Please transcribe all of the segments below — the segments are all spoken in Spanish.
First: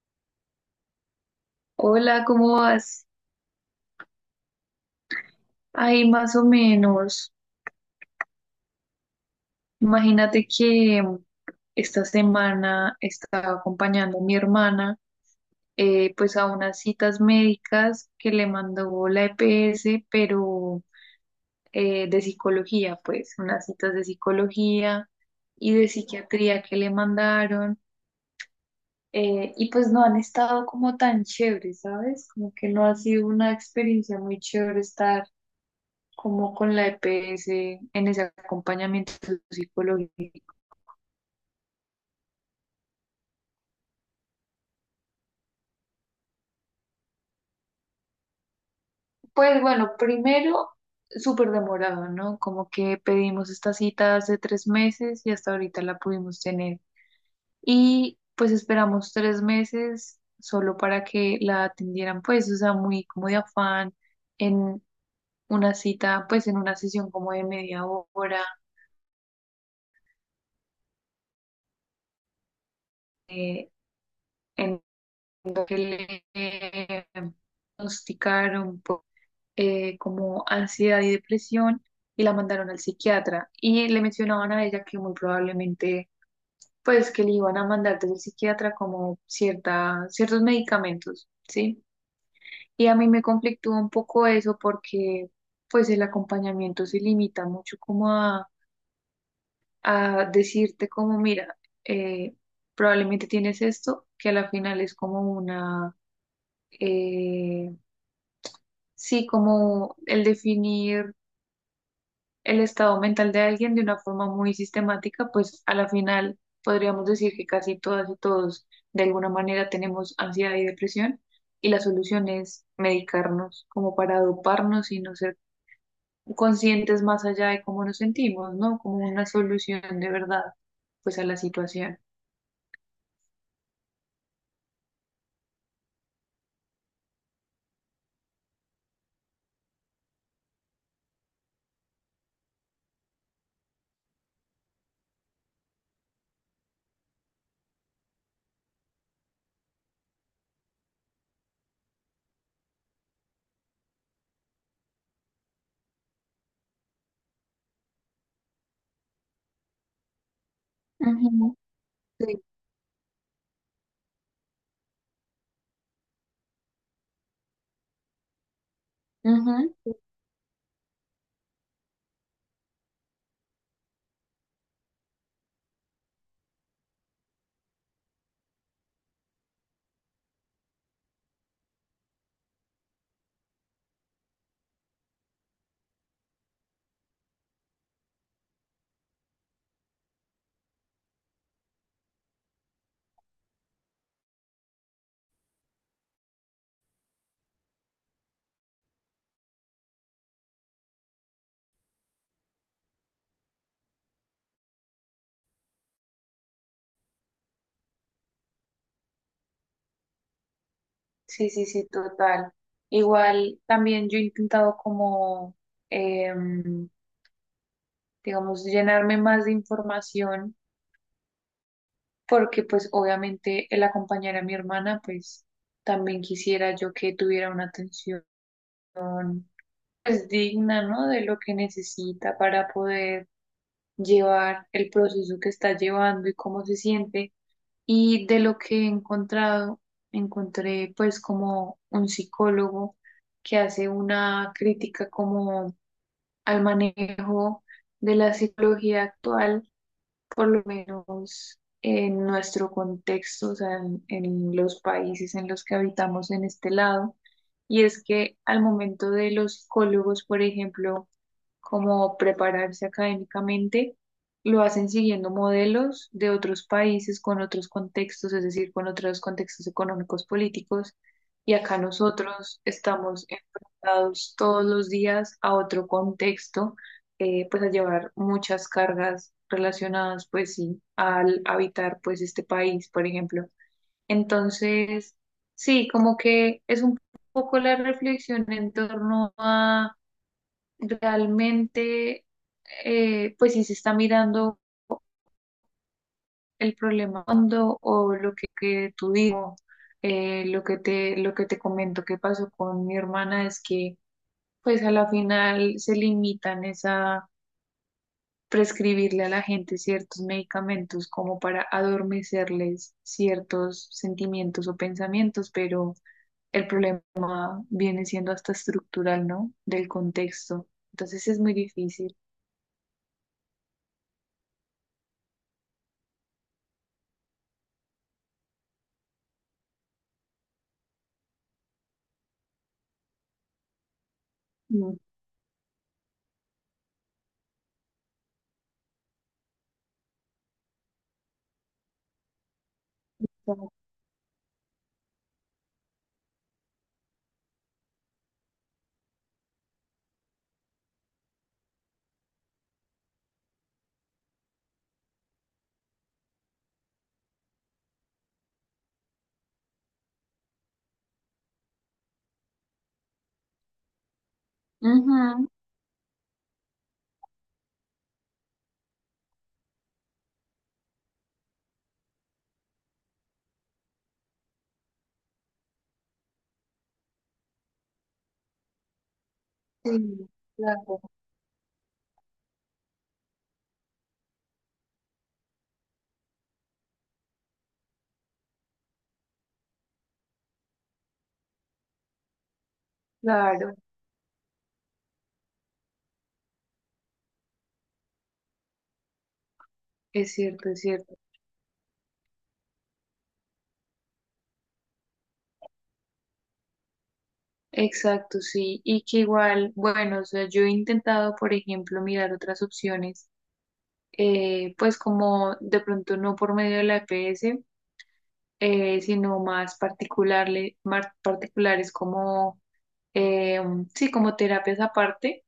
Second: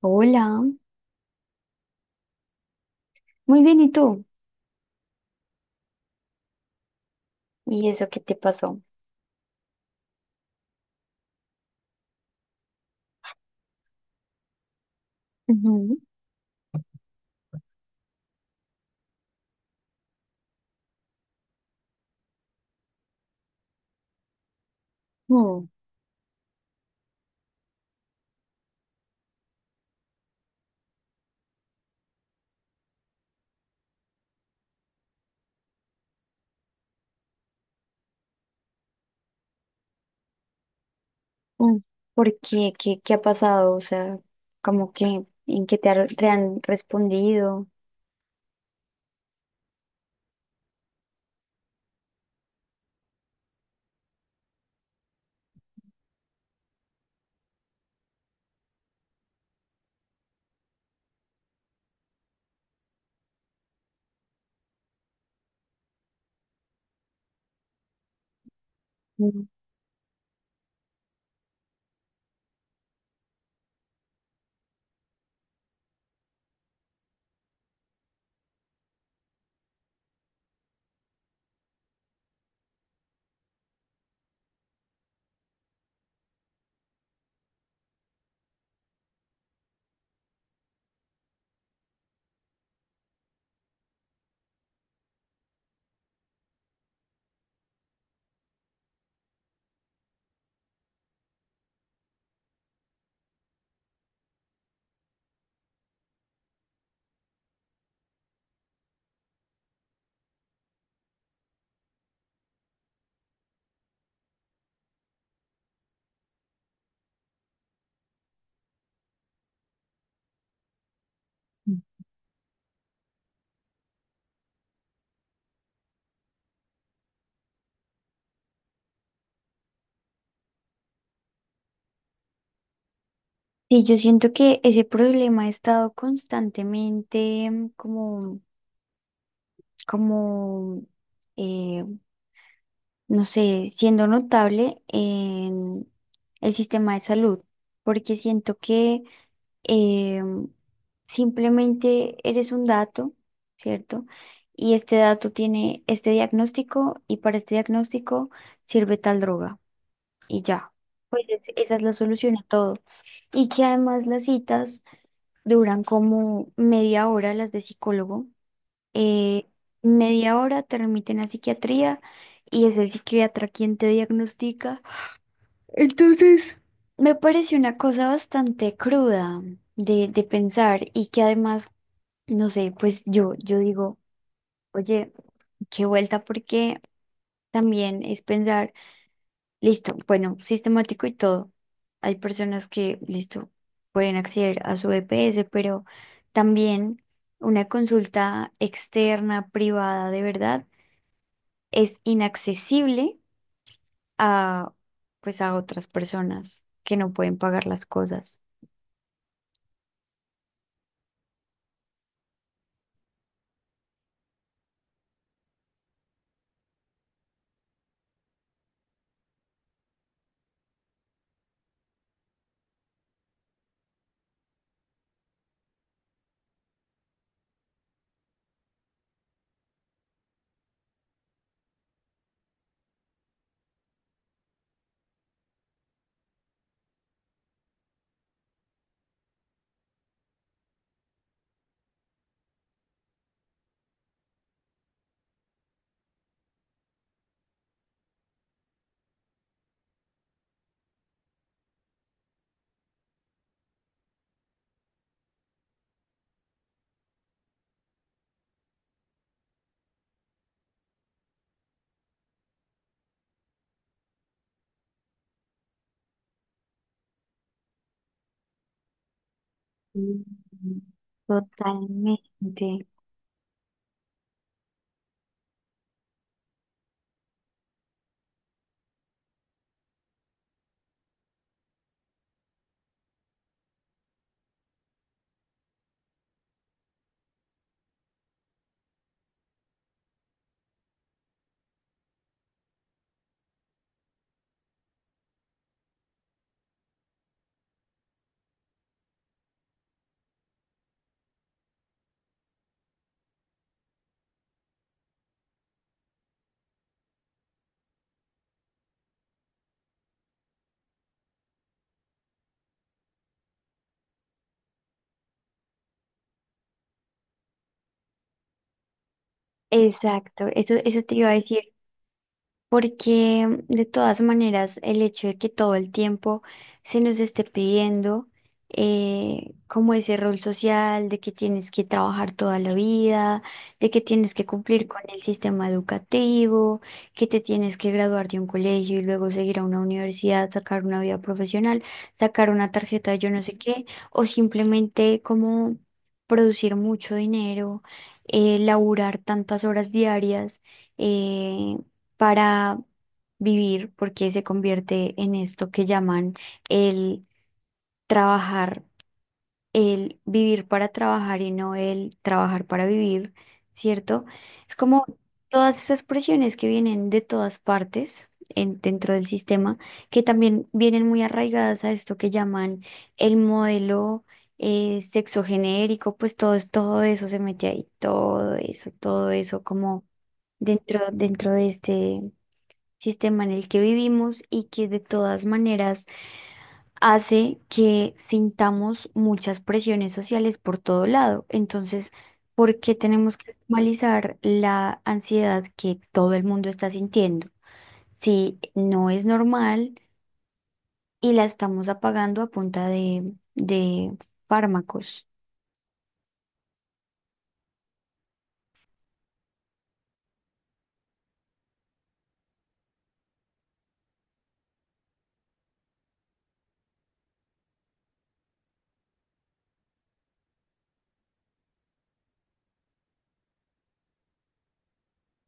Hola, Hola, ¿cómo vas? muy bien, ¿y tú? Ay, más o menos. ¿Y eso qué te pasó? Imagínate que esta semana estaba acompañando a mi hermana, Ujú. Pues a unas citas médicas que le mandó la EPS, pero de psicología, pues unas citas de psicología Mm, y de psiquiatría que le mandaron. Y pues no han estado como tan chéveres, ¿sabes? Como que no ha sido una experiencia muy chévere estar como con la EPS en ese acompañamiento psicológico. mm. ¿Por qué? ¿Qué ha pasado? O sea, como que, ¿en qué te han respondido? Pues bueno, primero, súper demorado, ¿no? Como que pedimos esta cita hace 3 meses y hasta ahorita la pudimos tener. Y pues esperamos 3 meses solo para que la atendieran, pues, o sea, muy como de afán en una cita, pues en una sesión como de media hora, Mm. eh, en lo que le diagnosticaron. Como ansiedad y depresión y la mandaron al psiquiatra y le mencionaban a ella que muy probablemente pues que le iban a mandar desde el psiquiatra como cierta, ciertos medicamentos, ¿sí? Y a mí me conflictúa un poco eso porque pues el acompañamiento se limita mucho como a decirte como mira, eh, probablemente tienes esto, que a la final es como una... eh, sí, como el definir el estado mental de alguien de una forma muy sistemática, pues a la final podríamos decir que casi todas y todos de alguna manera tenemos ansiedad y depresión y la solución es medicarnos como para doparnos y no ser conscientes más allá de cómo nos sentimos, ¿no? Como una solución de verdad, pues a la situación. Sí, yo siento que ese problema ha estado constantemente como, como eh, no sé, siendo notable en el sistema de salud, porque siento que eh, simplemente eres un dato, ¿cierto? Y este dato tiene este diagnóstico y para este diagnóstico sirve tal droga y ya. Pues Ujú, esa es la solución a sí, todo. Y que además las citas duran como media hora, las de psicólogo, eh, ujú. media hora te remiten a psiquiatría y es el psiquiatra quien te diagnostica. Entonces, me parece una cosa bastante cruda de pensar y que además, no sé, pues yo digo, oye, qué vuelta porque también es pensar, listo, bueno, sistemático y todo. Hay personas que, listo, pueden acceder a su EPS, pero también una consulta externa, privada, de verdad es inaccesible a, pues, a otras personas que no pueden pagar las cosas. Sí, sí, sí, total. Igual también yo he intentado como, em, digamos, llenarme más de información porque pues obviamente el acompañar a mi hermana, pues también quisiera yo que tuviera una atención pues digna, ¿no? De lo que necesita para poder llevar el proceso que está llevando y cómo se siente. Y de lo que he encontrado, encontré pues como un psicólogo que hace una crítica como al manejo de la psicología actual por lo menos en nuestro contexto, o sea, en los países en los que habitamos en este lado, y es que al momento de los psicólogos, por ejemplo, como prepararse académicamente, lo hacen siguiendo modelos de otros países con otros contextos, es decir, con otros contextos Mm. económicos, políticos, y acá Totalmente. nosotros estamos enfrentados todos los días a otro contexto, pues a llevar muchas cargas relacionadas, pues sí, al habitar pues este país, por ejemplo. Entonces, sí, como que es un poco la reflexión en torno a realmente, pues si se está mirando el problema hondo o lo que tú digo, lo que te comento que pasó con mi hermana es que, pues a la final se limitan es a prescribirle a la gente ciertos medicamentos como para adormecerles ciertos sentimientos o pensamientos, pero el problema viene siendo hasta estructural, ¿no? Del Exacto, contexto. eso te Entonces iba a es muy decir. difícil. Porque de todas maneras el hecho de que todo el tiempo se nos esté pidiendo como ese rol social de que tienes que trabajar toda la vida, de que tienes que cumplir Mm, con el sistema educativo, que te tienes que graduar de un colegio y luego seguir a una universidad, sacar una vida profesional, sacar una tarjeta de yo no sé qué, o simplemente como producir mucho dinero, laburar tantas horas diarias, eh, para vivir, porque se convierte en esto que llaman el trabajar, el vivir para trabajar y no el trabajar para vivir, ¿cierto? Es como ujú, todas esas presiones que vienen de todas partes dentro del sistema, que también vienen muy arraigadas a esto que llaman el modelo, sexo genérico, pues todo, todo eso se mete ahí, todo eso como sí, claro, dentro, de este sistema en el que vivimos y que de todas maneras hace que sintamos muchas presiones sociales por todo lado. Entonces, ¿por qué tenemos que claro, normalizar la ansiedad que todo el mundo está sintiendo? Si no es normal es cierto, es cierto. y la estamos apagando a punta de fármacos. Exacto, sí. Y que igual, bueno, o sea, yo he intentado, por ejemplo, mirar otras opciones, pues como de pronto no por medio de la EPS, sino más más particulares como, eh, sí, como terapias aparte,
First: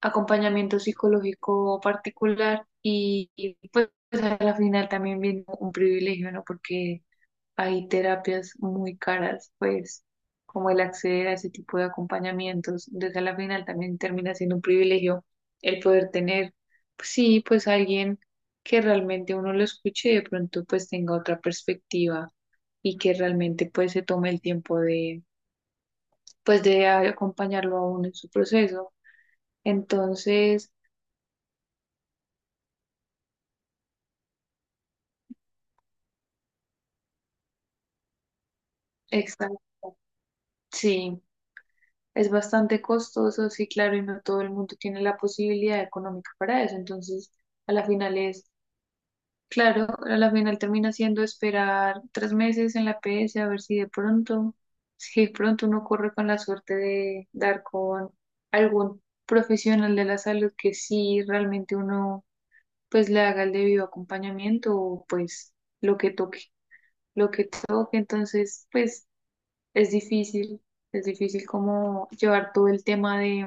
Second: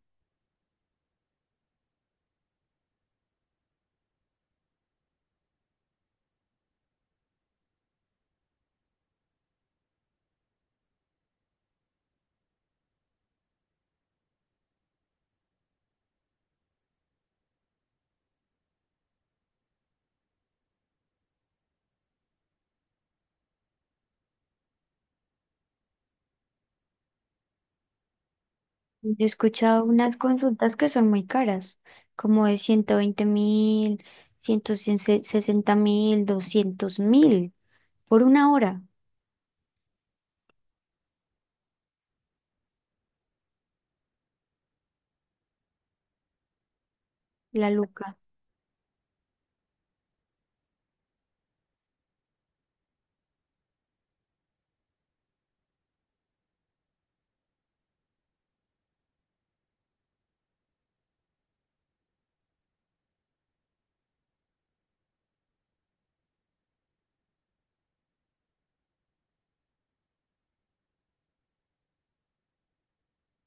acompañamiento psicológico particular pues a la final también viene un privilegio, ¿no? Porque hay terapias muy caras, pues como el acceder a ese tipo de acompañamientos, entonces a la final también termina siendo un privilegio el poder tener, pues, sí, pues alguien que realmente uno lo escuche y de pronto pues tenga otra perspectiva y que realmente pues se tome el tiempo de, pues de acompañarlo a uno en su proceso. Yo he escuchado unas Entonces, consultas que son muy caras, como de 120.000, 160.000, 200.000, por una hora. exacto, sí. Es bastante costoso, sí, claro, y no todo el mundo tiene la posibilidad económica para eso. Entonces, La a la final luca. es... Claro, a la final termina siendo esperar 3 meses en la PS a ver si de pronto, si de pronto uno corre con la suerte de dar con algún profesional de la salud que sí realmente uno pues le haga el debido acompañamiento o pues lo que toque, lo que toque, entonces pues es difícil, es difícil como llevar todo el tema de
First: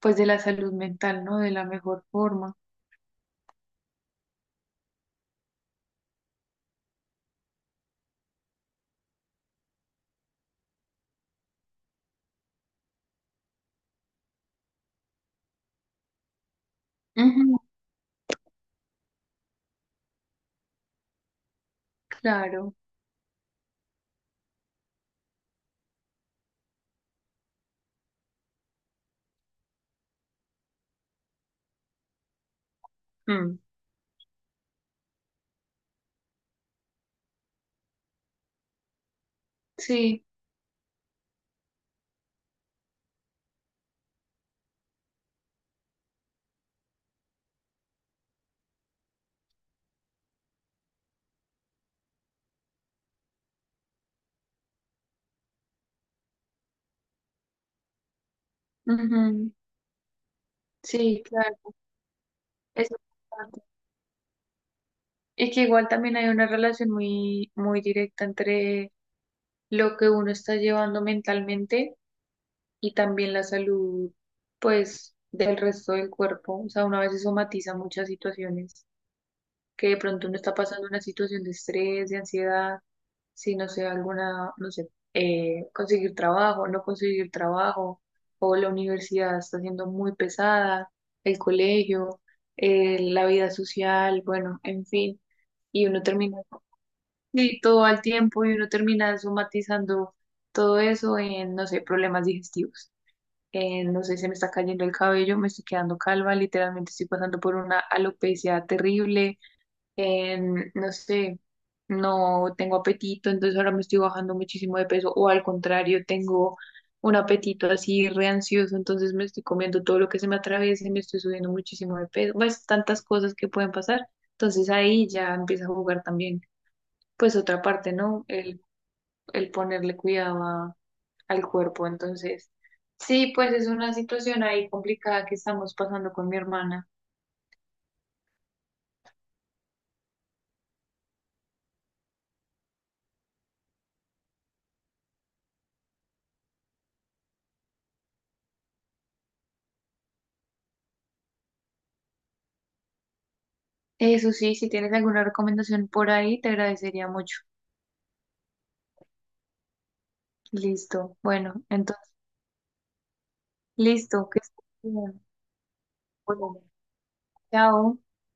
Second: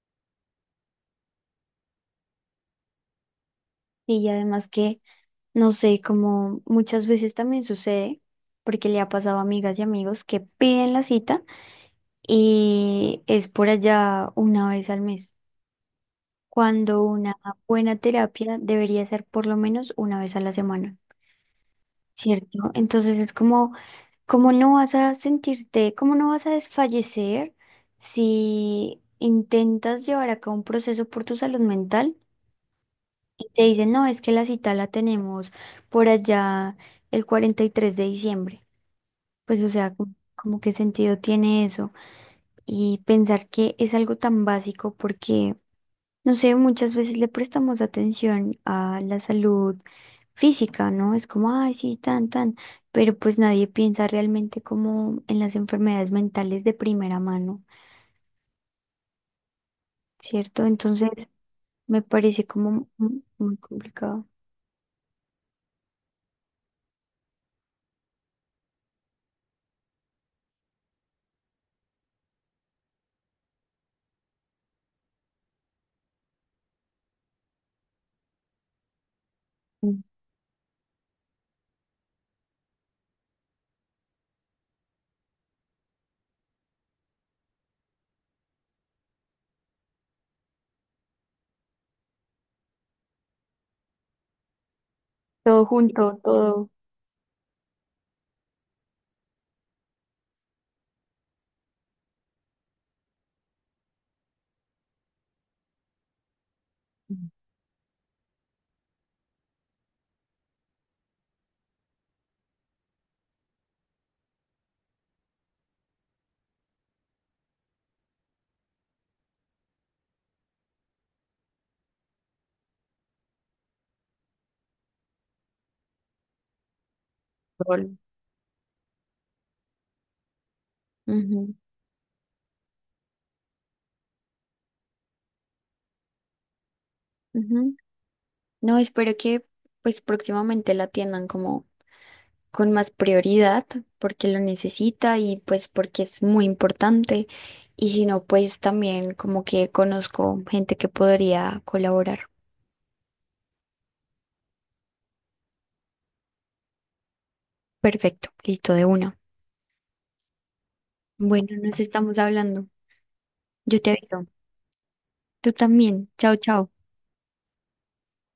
pues de la salud mental, ¿no? De la mejor forma. Y además que, no sé, como muchas veces también sucede, porque le ha pasado a amigas y amigos que piden la cita y es por allá una vez al mes, cuando una Ujú, buena terapia debería ser por lo menos una vez a la semana, ¿cierto? claro, Entonces es como, ¿cómo no vas a sentirte, cómo no vas a desfallecer si intentas llevar a cabo un proceso por tu salud mental? Y mm, te dicen, no, es que la cita la tenemos por allá el 43 de diciembre. Pues, o sea, como, sí. como qué sentido tiene eso. Y pensar que es algo tan básico porque, no sé, muchas veces le prestamos atención a la salud física, ¿no? Es como, ay, sí, tan, tan, pero pues nadie piensa realmente como en las enfermedades mentales de primera mano, Ujú. ¿cierto? Entonces, Sí, claro, me parece como eso es muy importante. complicado. Y que igual también hay una relación muy, muy directa entre lo que uno está llevando mentalmente y también la salud, pues, del resto del cuerpo. O sea, uno a veces somatiza muchas situaciones. Que de Mm. pronto uno está pasando una situación de estrés, de ansiedad, si no sé, alguna, no sé, conseguir trabajo, no conseguir trabajo, o la universidad está siendo muy pesada, el colegio, la vida social, bueno, en fin, Todo y uno junto, termina todo. y todo al tiempo y uno termina somatizando todo eso en, no sé, problemas digestivos. En, no sé, se me está cayendo el cabello, me estoy quedando calva, literalmente estoy pasando por una alopecia terrible. No sé, no tengo apetito, entonces ahora me estoy bajando muchísimo de peso, o al contrario, tengo un apetito así re ansioso, entonces me estoy comiendo todo lo que se me atraviesa y me estoy subiendo muchísimo de peso, pues tantas cosas que pueden pasar, entonces ahí ya empieza a jugar también, pues otra parte, ¿no? El ponerle cuidado al Ujú, cuerpo, entonces. Sí, pues es una situación ahí complicada que estamos pasando con mi hermana. ujú. No, espero que pues próximamente la atiendan como con más prioridad porque lo necesita y pues porque es muy importante. Y si no, pues también como que conozco gente que podría colaborar. Eso sí, si tienes alguna recomendación por ahí, te agradecería mucho. Perfecto, listo de una. Listo. Bueno, Bueno, nos entonces, estamos hablando. Yo te aviso. listo. Que estés bien. Tú también. Chao, Bueno, chao. chao.